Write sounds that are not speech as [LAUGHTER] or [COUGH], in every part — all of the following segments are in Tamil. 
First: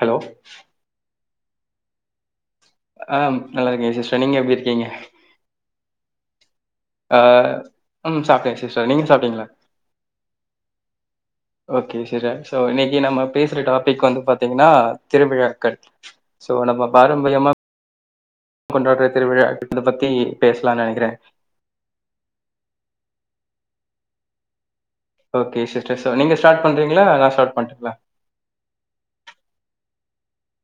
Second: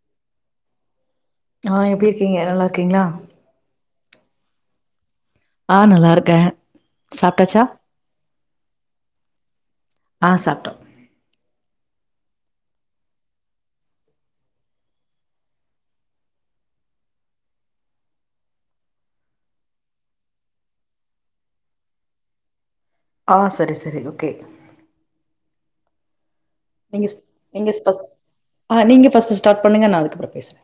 ஹலோ ஆ எப்டி இருக்கீங்க நல்லா இருக்கீங்ளா ஆ நல்லா இருக்க சிஸ்டர் நீங்க எப்டி இருக்கீங்க ஆ நல்லா இருக்கன் ஆ ம் சாப்ட்ட சிஸ்டர் நீங்க சாப்ட்டீங்கிளா ஆ சாப்ட்டோ ஓகே செரி சோ இன்னைக்கி நம்ம பேசற டாபிக் வந்து பாத்தீங்கன்னா திருவிழாக்கள் சோ நம்ம பாரம்பரியமா கொண்டார திருவிழா இத பத்தி பேசலான் நெனைக்கிறே ஆ செரி செரி ஓகே ஓகே சிஸ்டர் ஸோ நீங்க ஸ்டார்ட் பண்றீங்களா நீங்க நா ஸ்டார்ட் நீங்க பண்ட்டுங்ளா ஃபஸ் ஆ நீங்க ஃபஸ்ட்டு ஸ்டார்ட் பன்னுங்க நா அதுப்புறோ பேசுறே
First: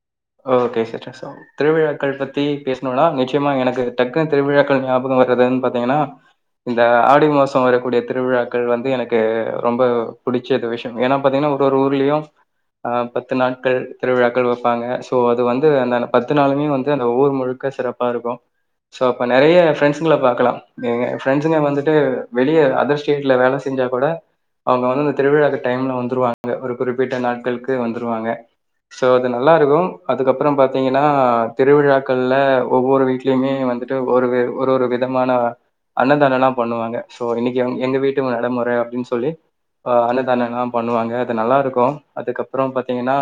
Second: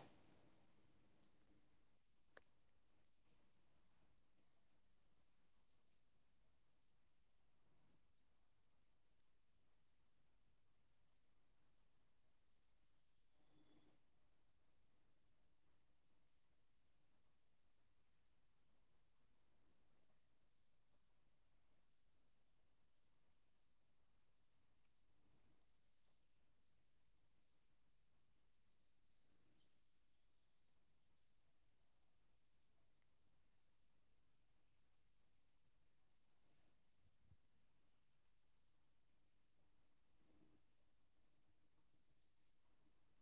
ஓகே சிஸ்டர் ஸோ திருவிழாக்கள் பத்தி பேசணுன்னா நிச்சயமா எனக்கு டக்குன்னு திருவிழாக்கள் ஞாபகம் வர்றதுன்னு பாத்தீங்கன்னா இந்த ஆடி மாசொ வரக்கூடிய திருவிழாக்கள் வந்து எனக்கு ரொம்ப புடிக் ச்சது விஷயொ ஏன்னா பாத்தீங்கன்னா ஒரு ஒரு ஊர்லயு அ பத்து நாட்கள் திருவிழாக்கள் வப்பாங்க சோ அது வந்து அந்த பத்து நாளுமே வந்து அந்த ஊர் முழுக்க சிறப்பா இருக்கூ சோ அப்ப நறைய ஃப்ரெண்ட்ஸ்ங்கள பாக்கலா ஏங்க ஃப்ரண்ட்ஸுங்க வந்துட்டு வெளிய அதர் ஸ்டேட்ல வேல செஞ்சா கூட அவுங்க வந்து அந்த திருவிழாக்கு டைம்ல வந்துருவாங்க ஒரு குறிப்பிட்ட நாட்களுக்கு வந்துருவாங்க சோ அது நல்லா இருக்கும் அதுக்கப்புறம் பாத்தீங்கன்னா திருவிழாக்கள்ல ஒவ்வொரு வீட்லயுமே வந்துட்டு ஒரு வே ஒரு ஒரு விதமான அன்னதானம்லா பண்ணுவாங்க சோ இன்னைக்கி எங்க வீட்டு நடமுற அப்டின் சொல்லி ஆ அன்னதானலா பண்ணுவாங்க அது நல்லா இருக்கும் அதுக்கப்புறம் பாத்தீங்கன்னா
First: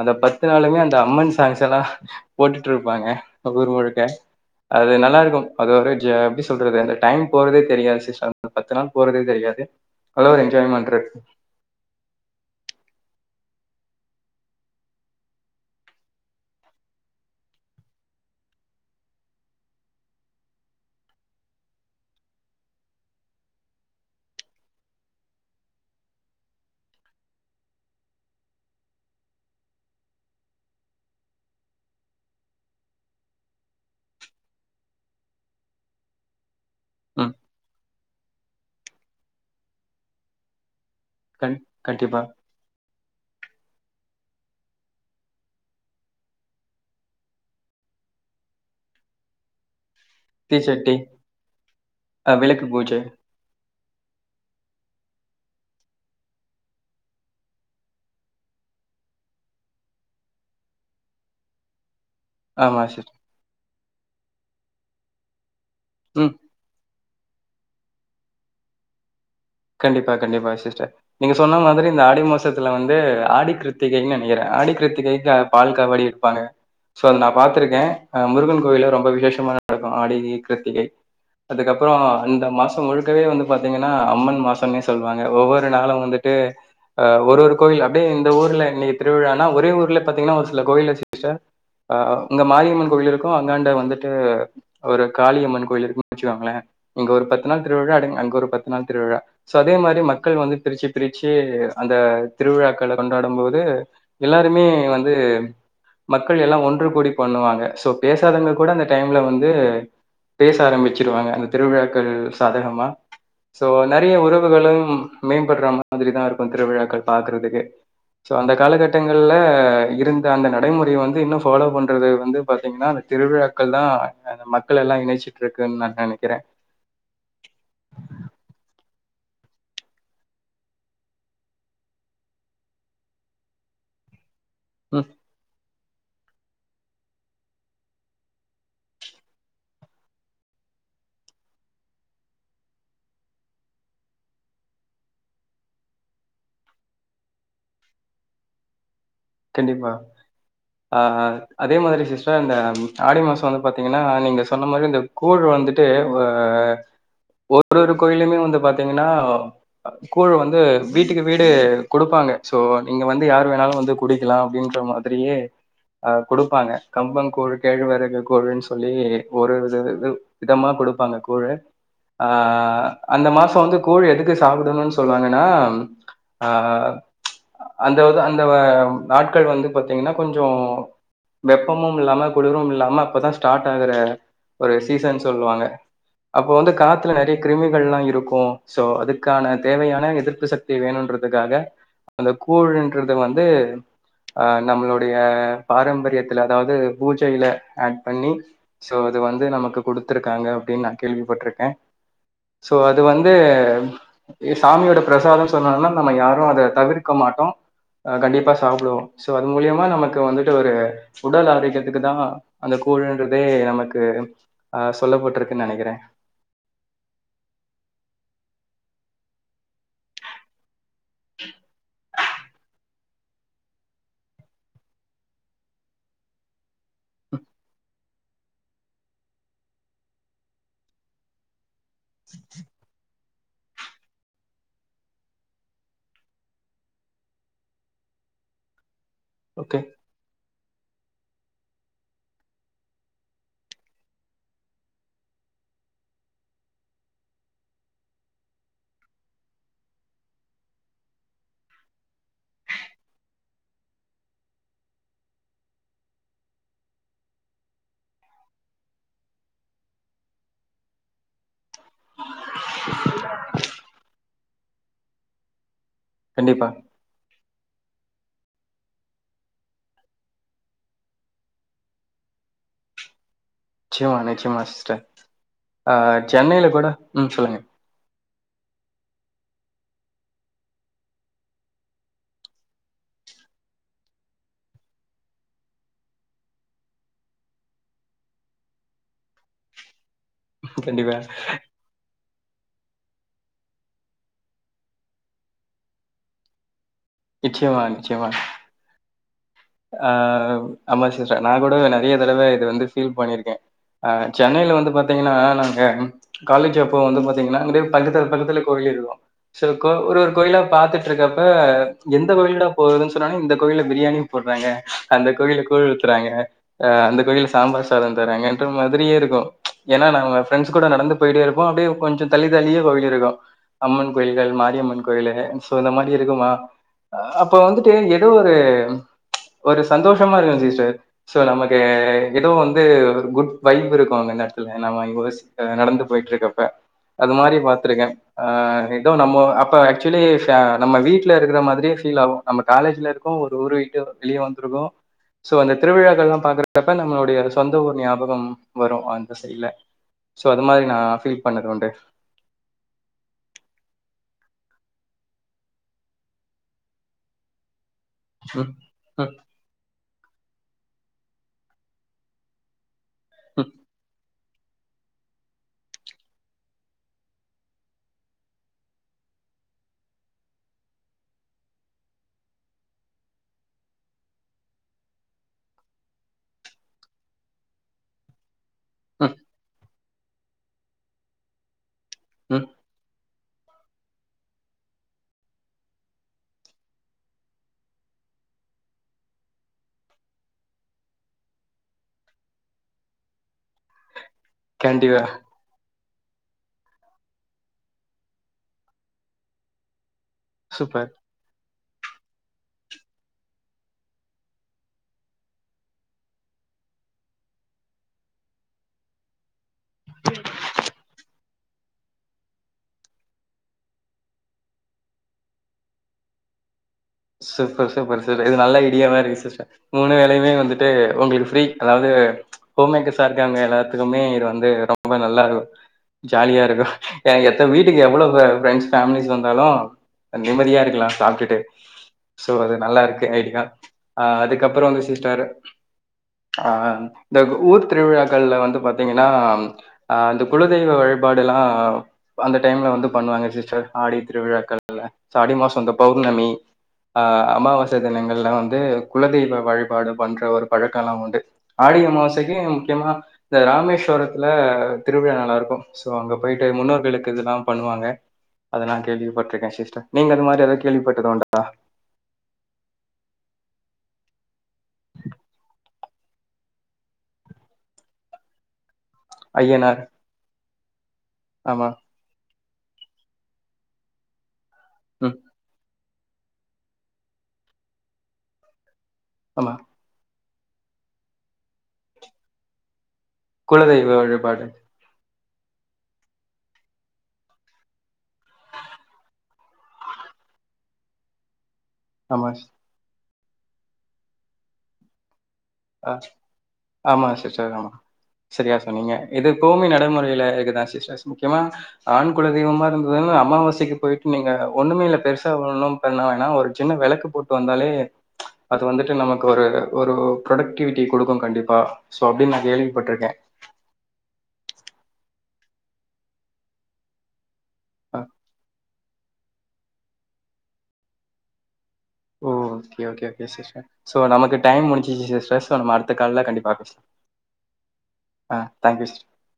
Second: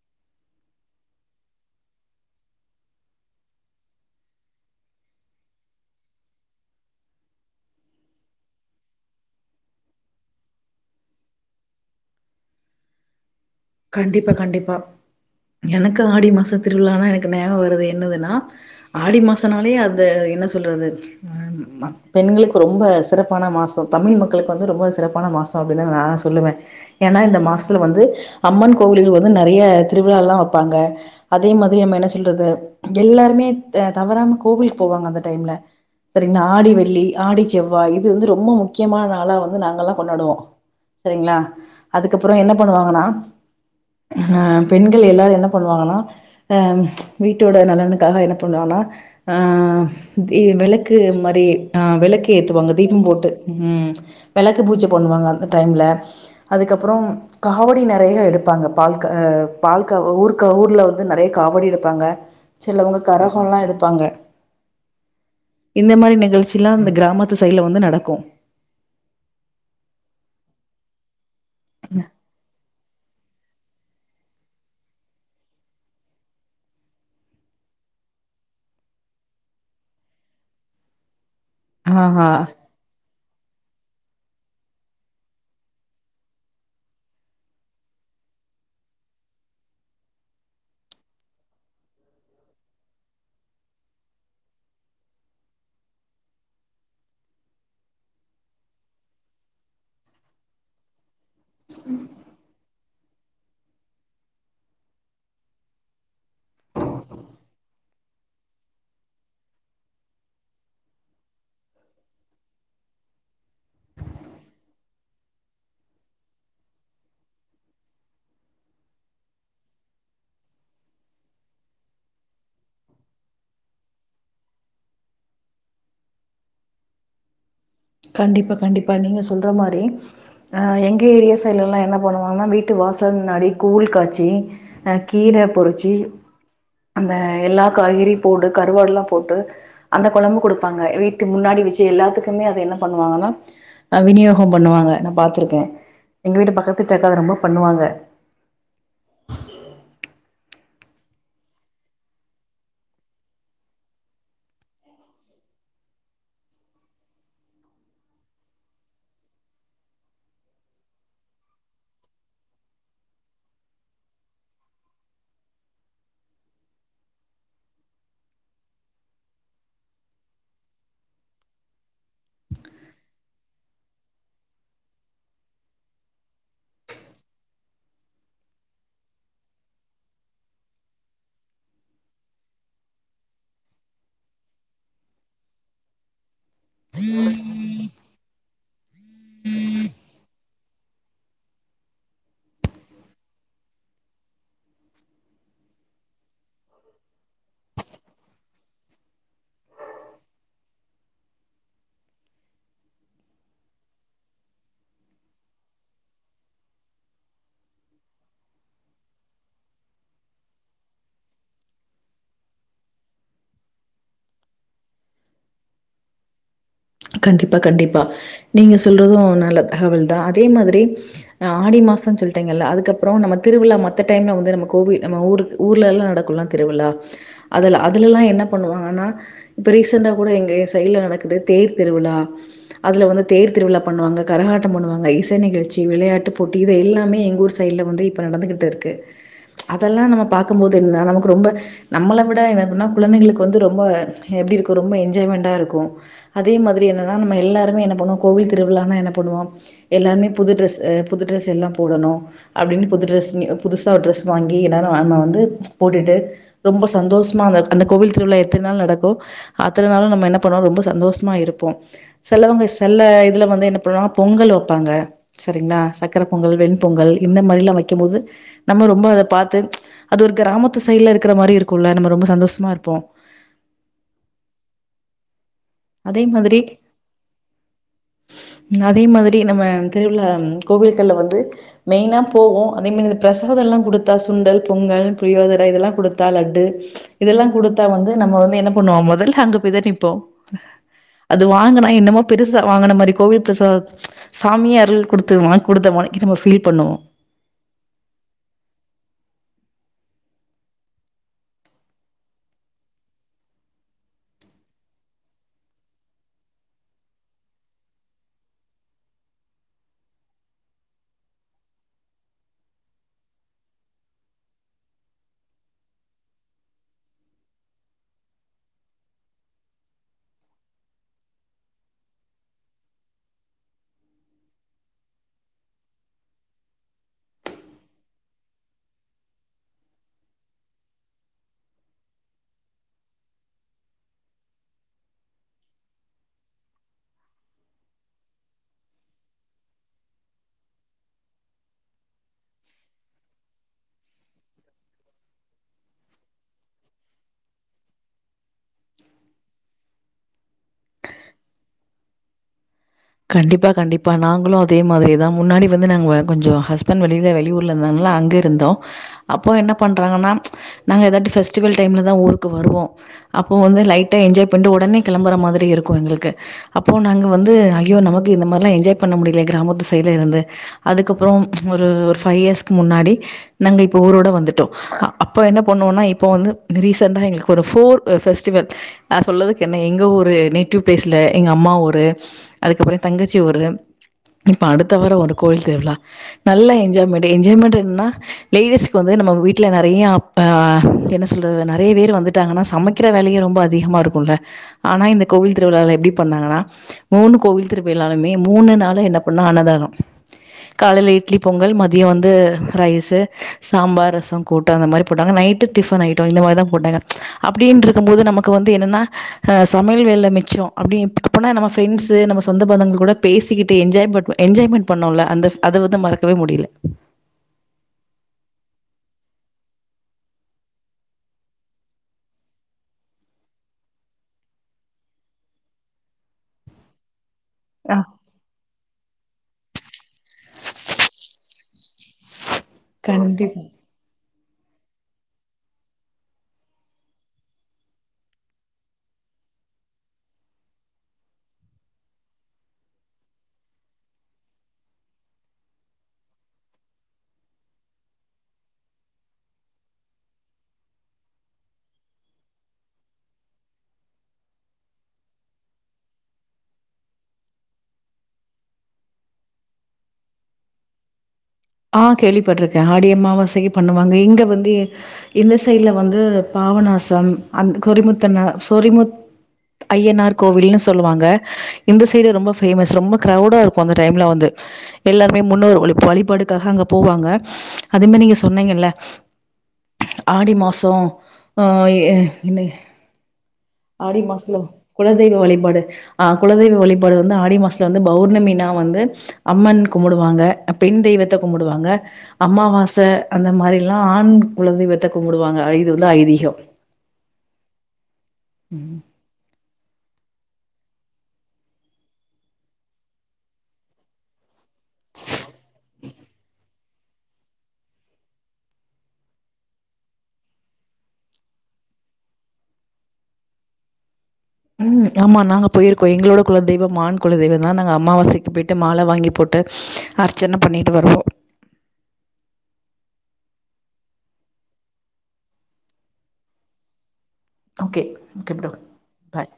அந்த பத்து நாளுமே அந்த அம்மன் சாங்ஸ் எல்லா போட்டுட்டு இருப்பாங்க ஊர் முழுக்க அது நல்லா இருக்கும் அது ஒரே ஜா எப்டி சொல்றது அந்த டைம் போறதே தெரியாது சிஸ்டர் அந்த பத்து நாள் போறதே தெரியாது நல்ல ஒரு என்ஜாய்மெண்ட்ருக்கு கண்டிப்பா கண்டிப்பா எனக்கு ஆடி மாச திருவிழானா எனக்கு நியாபகம் வருது என்னதுன்னா ஆடி மாசனாலே அந்த என்ன சொல்றது ஆ பெண்களுக்கு ரொம்ப சிறப்பான மாசம் தமிழ் மக்களுக்கு வந்து ரொம்ப சிறப்பான மாசோ அப்டின்னுதா நா சொல்லுவ ஏனா இந்த மாசத்துல வந்து அம்மன் கோவில வந்து நெறையா திருவிழால்லா வப்பாங்க அதே மாதிரி நம்ம என்ன சொல்றது எல்லாருமே த தவறாம கோவிலுக்கு போவாங்க அந்த டைம்ல செரிங்கிளா ஆடி வெள்ளி ம் ஆடி செவ்வாய் இது வந்து ரொம்ப முக்கியமான நாளா வந்து நாங்கள்லா கொண்டாடுவோ சரிங்கிளா கண் கண்டிப்பா அதுக்கப்புற என்ன பண்ணுவாங்கன்னா ஆ பெண்கள் எல்லாரு என்ன பண்ணுவாங்கன்னா ஆ வீட்டோட நலனுக்காக என்ன பண்ணுவனா ஆ தி தீச்சட்டி வெளக்கு மாரி ஆ வெளக்கு அஹ், விளக்கு ஏத்துவாங்க பூஜை தீபம் போட்டு ம் வெளக்கு பூஜ பண்ணுவாங்க அந்த டைம்ல் அதுக்கப்புற காவடி நெறையா எடுப் பாங்க பால் க பால் க ஊர்கா ஊர்ல வந்து நெறையா காவடி எடுப்பாங்க ஆமா சிலவங்க சிஸ்டர் கர கோல்லா எடுப்பாங்க இந்த மாரி ம் நிகழ்ச்சில்லா இந்த கிராமத் து சைட்ல வந்து நடக்கும் கண்டிப்பா கண்டிப்பா சிஸ்டர் நீங்க சொன்ன மாதிரி இந்த ஆடி மாசத்துல வந்து ஆடி கிருத் திகைன் நெனைக்கிற ஆடி கிருத்திகைக்குலா பால் காவடி எடுப்பாங்க சோ அத நா பாத்திருக்கே ஆ முருகன் கோயில்ல ரொம்ப விசேஷமாலா நடக்கும் ஆடி கி கிருத்திகை அதுக்கப்புற ஆஹா அந்த மாசோ முழுக்கவே வந்து பாத்தீங்கன்னா அம்மன் மாசம்னே சொல்லுவாங்க ஒவ்வொரு நாளும் வந்துட்டு ஆ ஒரு ஒரு கோயில் அப்டே இந்த ஊர்ல இன்னைக்கு திருவிழான்னா ஒரே ஊர்லே பாத்தீங்கன்னா ஒரு சில கோவில்ல சிஸ்டர் ஆ அங்க மாரியம்மன் கோவில் இருக்கும் அந்தாண்ட வந்துட்டு ஒரு காளியம்மன் கோயில் இருக்கு வெச்சுகோங்களே இங்க ஒரு பத்து நாள் திருவிழா அடிங் அங்க ஒரு பத்து நாள் திருவிழா ஸோ அதே மாரி மக்கள் வந்து பிரிச்சு பிரிச்சு அந்த திருவிழாக்கள கொண்டாடும் போது எல்லாருமே வந்து மக்கள் எல்லா ஒன்று கூடி பண்ணுவாங்க சோ பேசாதவங்க கூட அந்த டைம்ல வந்து பேச ஆரம்பிச்சிருவாங்க அந்த திருவிழாக்கள் சாதகமா சோ நெறைய உறவு உறவுகளும் மேம்படுற மாத்ரி தா இருக்கு திருவிழாக்கள் பாக்குறதுக்கு சோ அந்த காலகட்டங்கள்ல இருந்த அந்த நடைமுறைய வந்து இன்னு ஃபாலோ பண்றது வந்து பாத்தீங்கனா திருவிழாக்கள் தா அந்த மக்கள் எல்லா இணைச்சிட்ருக்குன் நா நெனைக்கறே கண்டிப்பா கண்டிப்பா நீங்க சொல்ற மாரி அ எங்க ஏரியா சைட்லலா என்ன பண்ணுவாங்கனா வீட்டு வாசல் முன்னாடி கூழ் காச்சி ஆ ம். கீர பொறிச்சி அந்த எல்லா காய்கறியு போட்டு கருவாடலா போட்டு அந்த கொழம்பு குடுப்பாங்க வீட்டு முன்னாடி வச்சி எல்லாத்துக்குமே அது என்னா பண்ணுவாங்கனா ஆ விநியோகம் பண்ணுவாங்க நா பாத்துருக்கே எங்க வீட்டு பக்கத்து [UNINTELLIGIBLE] ரொம்ப பண்ணுவாங்க கண்டிப்பா அ அதே மாரி சிஸ்டர் அந்த ஆடி மாச வந்து பாத்தீங்கனா நீங்க சொன்ன மாரி இந்த கூழ் வந்துட்டு அ ஒரு ஒரு கோயிலுமே வந்து பாத்திங்கனா கூழ் வந்து வீட்டுக்கு வீடு குடுப்பாங்க சோ நீங்க வந்து யார் வேணாலு வந்து குடிக்கலா அப்டின்ற மாதிரியே அ குடுப்பாங்க கம்பம் கூழ் கேழ்வரகு கூழுன் சொல்லி ஒரு வித இது விதமா குடுப்பாங்க கூழு ஆ அந்த மாச வந்து கூழ் எதுக்கு சாப்டணுன் சொல்வாங்கனா அ அந்தாவது அந்த அ நாட்கள் வந்து பாத்தீங்கனா கொஞ்சோ வெப்பமும் இல்லாம குளிரும் இல்லாம அப்பதா ஸ்டார்ட் ஆகுற ஒரு சீசன் சொல்வாங்க அப்போ வந்து காத்துல நெறைய கிருமிகள்லா இருக்கு சோ அதுக்கான தேவையான எதிர்ப்பு சக்தி வேணுன்றதுக்காக அந்த கூழுன்றது வந்து அ நம்ளுடைய பாரம்பரியத்துல அதாவது பூஜையில ஆட் பண்ணி சோ அது வந்து நமக்கு குடுத்திருக்காங்க அப்டின் நா கேள்விப்பட்ருக்கே சோ அது வந்து சாமியோட பிரசாதோ சொன்னோனா நம்ம யாரு அத தவிர்க்க மாட்டோ கண்டிப்பா சாப்டுவோ ஸோ அது மூலியமா நமக்கு வந்துட்டு ஒரு உடல் ஆரோக்கியத்துக்கு தா அந்த கூழுன்றதே நமக்கு அ சொல்லபட்ருக்குன் நெனைக்கிறே கண்டிப்பா கண்டிப்பா நீங்க சொல்றது நல்ல தகவல் தா அதே மாத்ரி ஆடி மாசன் சொல்ட்டேங்கல்ல அதுக்கப் ப்புறோ நம்ம திருவிழா மத்த டைம்ல வந்து நம்ம கோவில் நம்ம ஊருக் ஊர்லேல்லா நடக்குல்ல திருவிழா அதுல அதுல எல்லா என்ன பண்ணுவாங்கனா இப்ப ரீசெண்டா கூட எங்க எ சைட்ல நடக்குது தேர் திருவிழா அதுல தேர் திருவிழா பண்ணுவாங்க கரகாட்டம் பண்ணுவாங்க இசை நிகழ்ச்சி விளையாட்டு போட்டி இது எல்லாமே எங் ஊர் சைட்ல வந்தி இப்ப நடந்துகிட் இருக்கு ஓகே அதெல்லா நாம பாக்கும்போது இருந்தா நமக் ரொம்ப நம்மள விட என்ன பண்ணு குழந்தைங்களுக்கு வந்து ரொம்ப எப்டி இருக்கு ரொம்ப என்ஜாய்மெண்டா இருக்கு அதே மாத்ரி என்னன்னா நம்ம எல்லாருமே என்ன பண்ணுவோ கோவில் திருவிழான்னா என்ன பண்ணுவோ எல்லாருமே புது ட்ரெஸ் அ புது ட்ரெஸ் எல்லா போடணு அப்டின் புது ட்ரெஸ் நி அ புதுசா ஒரு ட்ரெஸ் வாங்கி எல்லாரு அங்க வந்து போட்டுட்டு ரொம்ப சந்தோஸ்மா [UNINTELLIGIBLE] அந்த கோவில் திருவிழா எத்தன் நாள் நடக்கோ அத்தன் நாளு நம்ம என்ன பண்ணுவோ ரொம்ப சந்தோஸ் இருப்போ சிலவங்க செல்ல இதுல வந்து என்ன பண்ணா பொங்கல் வைப்பாங்க சரிங்ளா சக்கர பொங்கல் கண்டிப்பா வெண்பொங்கல் இந்த மாரிலா வெக்கும்போது நம்ப ரொம்ப அத பாத்து அது ஒரு கிராமத்து சைட்ல இருக்கிற மாரி இருக்கும்ல நம்ம ரொம்ப சந்தோஷமா இருப்போ நிச்சய்மா நிச்சய்மா சிஸ்டர் ஆ அதே மாதிரி சென்னைல கூட ம் சொல்லுங்க அதே மாதிரி நம்ம திருவிழா கோவில்கள்ல வந்து மெய்னா போகு அதேமாரி இந்த பிரசாதம் எல்லா குடுத்தா சுண்டல் பொங்கல் புரியோதரம் இதெல்லா குடுத்தா லட்டு இதெல்லா குடுத்தா வந்து நம்ம வந்து என்ன பண்ணுவோ முதல்ல அங்க போய் தா நிப்போ கண்டிப்பா அது வாங்கனா என்னமோ பெருசா வாங்கின மாரி கோவில் பிரசாதம் சாமியே அருள் குடுத்து வாய்ங் குடுத்த மாரி நம்ம பீல் பண்வோ நிச்சியமா நிச்சியமா ஆ ஆமா சிஸ்டர் நா கூட நெறைய தடவ இது வந்து ஃபீல் பண்ணிருக்கே ஆ சென்னைல வந்து பாத்தீங்னா நாங்க காலேஜ் அப்போ வந்து பாத்தீங்னா அங்குடே பக்கத்துல பக்கத்துல கோயில் இருக்கு [UNINTELLIGIBLE] ஒரு ஒரு கோயிலா பாத்துட் இருக்கப்ப எந்த கோயில்டா போறதுன் சொன்னாங்க இந்த கோயில்ல பிரியாணி போட்றாங்க அந்த கோயில கூழ் ஊத்துறாங்க அ அந்த கோயில சாம்பார் சாதம் தராங்கன்ற மாதிரியே இருக்கு ஏனா நாங்க ஃரெண்ட்ஸ் கூட நடந்து போயிட்டே இருப்போ அப்டியே கொஞ்ச தள்ளி தள்ளியே கோயில் இருக்கு அம்மன் கோயில்கள் மாரியம்மன் கோயிலு சோ இந்த மாரி இருக்குமா அப்போ வந்துட்டு ஏதோ ஒரு ஒரு சந்தோஷமா இருக்கு சிஸ்டர் சோ நமக்கு ஏதோ வந்து ஒரு குட் வைப் இருக்கு அங்க நேரத்துல நம்ம ச நடந்து போயிட்டு இருக்கப்ப அது மாரி பாத்துருக்கே ஆ ஏதோ நம்ம அப்ப ஆக்சுவலி நம்ம வீட்ல இருக்கிற மாரியே ஃபீல் ஆகு நம்ம காலேஜ்ல இருக்கோ ஒரு ஊரு விட்டு வெளியே வந்திருக்கோ சோ அந்த திருவிழாக்கள்ல்லா பாக்குறக்கப் நம்ளுடைய சொந்த ஊர் ஞாபகம் வரு அந்த சைல சோ அது மாரி நா ஃபீல் பண்ணது உண்டு கண்டிப்பா கண்டிப்பா நாங்ளு அதே மாதிரி தா முன்னாடி வந்து நாங்க கொஞ்ச ஹஸ்பண்ட் வெளில வெளியூர்ல இருந்தாங்கலா அங் இருந்தோ ம், ம், அப்போ என்ன பண்றாங்னா நாங்க எதா பெஸ்டிவல் டைம்ல தா ஊருக்கு வருவோ அப்போ ம், வந்து லைட்டா என்ஜாய் பண்ணிட்டு ஒடனே கெளம்புற மாதிரி இருக்கு எங்ளுக்கு அப்றோ நாங்க வந்து ஐயோ நமக்கு இந்த மாரிலா என்ஜாய் பண்ண முடில கிராமத்து சைட்ல இருந்து அதுக்கப்புறோ ஒரு ஒரு ஃபைவ் இயர்ஸ்க்கு முன்னாடி நாங்க இப்போ ஊரோட வந்துட்டோ அ அப்போ என்ன பண்ணுவோன்னா இப்ப வந்து ரீச்சென்ட்டா எங்ளுக்கு ஒரு ஃபோன் ஆ ஃபெஸ்டிவல் நா ம், சொல்றதுக் என்ன எங்க ஊரு நேட்டிவ் ப்ளேஸ்ல எங்கம்மா ஊரு ம். அதுக்கப்றோ ஏ தங்கச்சி ஊரு இப்ப அடுத்த வார ஒரு கோவில் திருவிழா நல்லா என்ஜாய்மெண்ட்டு என்ஜாய்மெண்ட்டு என்னன்னா லேடிஸ்க்கு வந்து நம்ம வீட்ல நெறைய ஆ என்ன சொல்றது நெறைய பேரு வந்துட் டாங்கனா சமைக்கிற வேலையு ரொம்ப அதிகமா இருக்குல ஆனா கண்டிப்பா. இந்த கோவில் திருவிழால எப்டி பண்ணாங்கனா மூணு கோவில் திருவிழாலலுமே மூணு நாளு என்ன பண்ணா அன்னதானோ சூப்பர். காலைல இட் இட்லி பொங்கல் மதியோ வந்து ரைஸு சாம்பார் ரசம் கூட்டு அந்த மாரி போட்டாங்க நைட்டு டிஃபன் ஐட்டோ இந்த மார்தா போட்டாங்க அப்டின்டிருக்கும்போது நமக்கு வந்து என்னன்னா அ சமையல் வேல மிச்சம் அப்டி போனா நம்ம ஃபிரெண்ட்ஸ் ட்டு நம்ம சொந்த பந்தங்கள்கூட பேசிக்கிட்டு என்ஜாய்பட் என்ஜாய்மெண்ட் பண்ணோல அந்த அத வந்து மறக்கவே முடில சூப்பர் சூப்பர் சூப் இது நல்ல ஐடியாவா இருக்கு சிஸ்டர் மூணு வேலையுமே வந்துட்டு உங்ளுக்கு ஃப்ரீ அதாவ்து ஹோம்மேக்கர்ஸ்ஸா இருக்காங்க எல்லாத்துக்குமே இது வந்து ரொம்ப நல்லாருக்கு ஜாலியாருக்கு ஏ எந்த ஆ வீட்டுக்கு எவ்ளவு ஃப்ரெண்ட்ஸ் ஃபேமிலிஸ் வந்தாலு நிம்மதியா இருக்லா சாப்ட்டுட்டு ஸோ அது நல்லாருக்கு கண்டிப்பா ஐடியா ஆ அதுக்கப்பறோ வந்து சிஸ்டர் ஆ இந்த ஊர் திருவிழாக்கள்ல வந்து பாத்தீங்கன்னா ஆ அந்த குலதெய்வ வழிபாடெல்லா அந்த டைம்ல வந்து பண்ணுவாங்க சிஸ்டர் ஆடி திருவிழாக்கள்ல சோ ஆடி மாசோ இந்த பௌர்ணமி அ அமாவாச தினங்கள்ல வந்து குலதெய்வ வழிபாடு பண்ற ஒரு பழக்கெல்லா உண்டு ஆடி அமாவாசைக்கு முக்கியமா இந்த ராமேஸ்வரத்துல திருவிழா நல்லா இருக்கு சோ அங்க போயிட்டு முன்னோர்களுக்கு இதெல்லா பண்ணுவாங்க அத நா கேள்விப்பட்ருக்க சிஸ்டர் நீங்க அது மாரி எதாவது கேள்விப்பட்டதுண்டா ஆ கேள்விப்பட்ருக்க ஆடி அம்மாவாசைக்கு பண்ணுவாங்க இங்க வந்து இந்த சைட்ல வந்து பாவநாசம் அந்த கொறிமுத்தன்னா சொரிமுத் ஐயனார் கோவில்னு சொல்லுவாங்க ஆமா இந்த ஸ் சைடு ரொம்ப ஃபேமஸ் ரொம்ப க்ரௌவுடா இருக்கு அந்த டைம்ல வந்து ம் எல்லாருமே முன்னோர் வழி வழிபடுத் தாக‌ அங்க போவாங்க அதேமாரி நீங்க சொன்னீங்கல்ல ஆமா ஆடி மாசோ அ எ என்னே குலதெய்வ ஆடி மாசத்துல வழிபாடு குலதெய்வ வழிபாடு ஆ குலதெய்வ வழிபாடு வந்து ஆடி மாசத்துல வந்து பௌர்ணமின்னா வந்து அம்மன் கும்புடுவாங்க அ பெண் தெய்வத் த கும்புடுவாங்க ஆமா அம்மாவாச அந்த மாரிலா ஆண் குலதெய்வத் த கும்புடுவாங்க ஐதுல்ல ஐதீகோ ஆமாங்க சிஸ்டர் ஆமா செரியா சொன்னீங்க இது கோமி நடைமுறையில இருக்குதா சிஸ்டர்ஸ் முக்கியமா ஆண் குலதெய்வமா இருந்ததுன்னா அமாவாசைக்கு போயிட்டு நீங்க ஒண்ணுமே இல்ல பெருசா ஒன்னும் பண்ண வேணா ஒரு சின்ன வெளக்கு போட்டு வந்தாலே அது வந்துட்டு நமக்கு ஒரு ஒரு ப்ரொடக்டிவிட்டி குடுக்கு கண்டிப்பா சோ அப்டின்னு நா கேள்விப்பட்ருக்கே ம் ஆமா நாங்க போயிருக்கோ எங்களோட குலதெய்வம் ஆண் குலதெய்வ தா நாங்க அ அமாவாசைக்கு போயிட்டு மால வாங்கி போட்டு அர்ச்சன பண்ணிட்டு வருவோ ஓ okay okay okay sister so நமக்கு டைம் முடிஞ்ச்சு சிஸ்டர் சோ நம்ம அடுத்த கால்ல கண்டிப்பா பேசலா ஓகே ஓகே ப்ரோ பாய்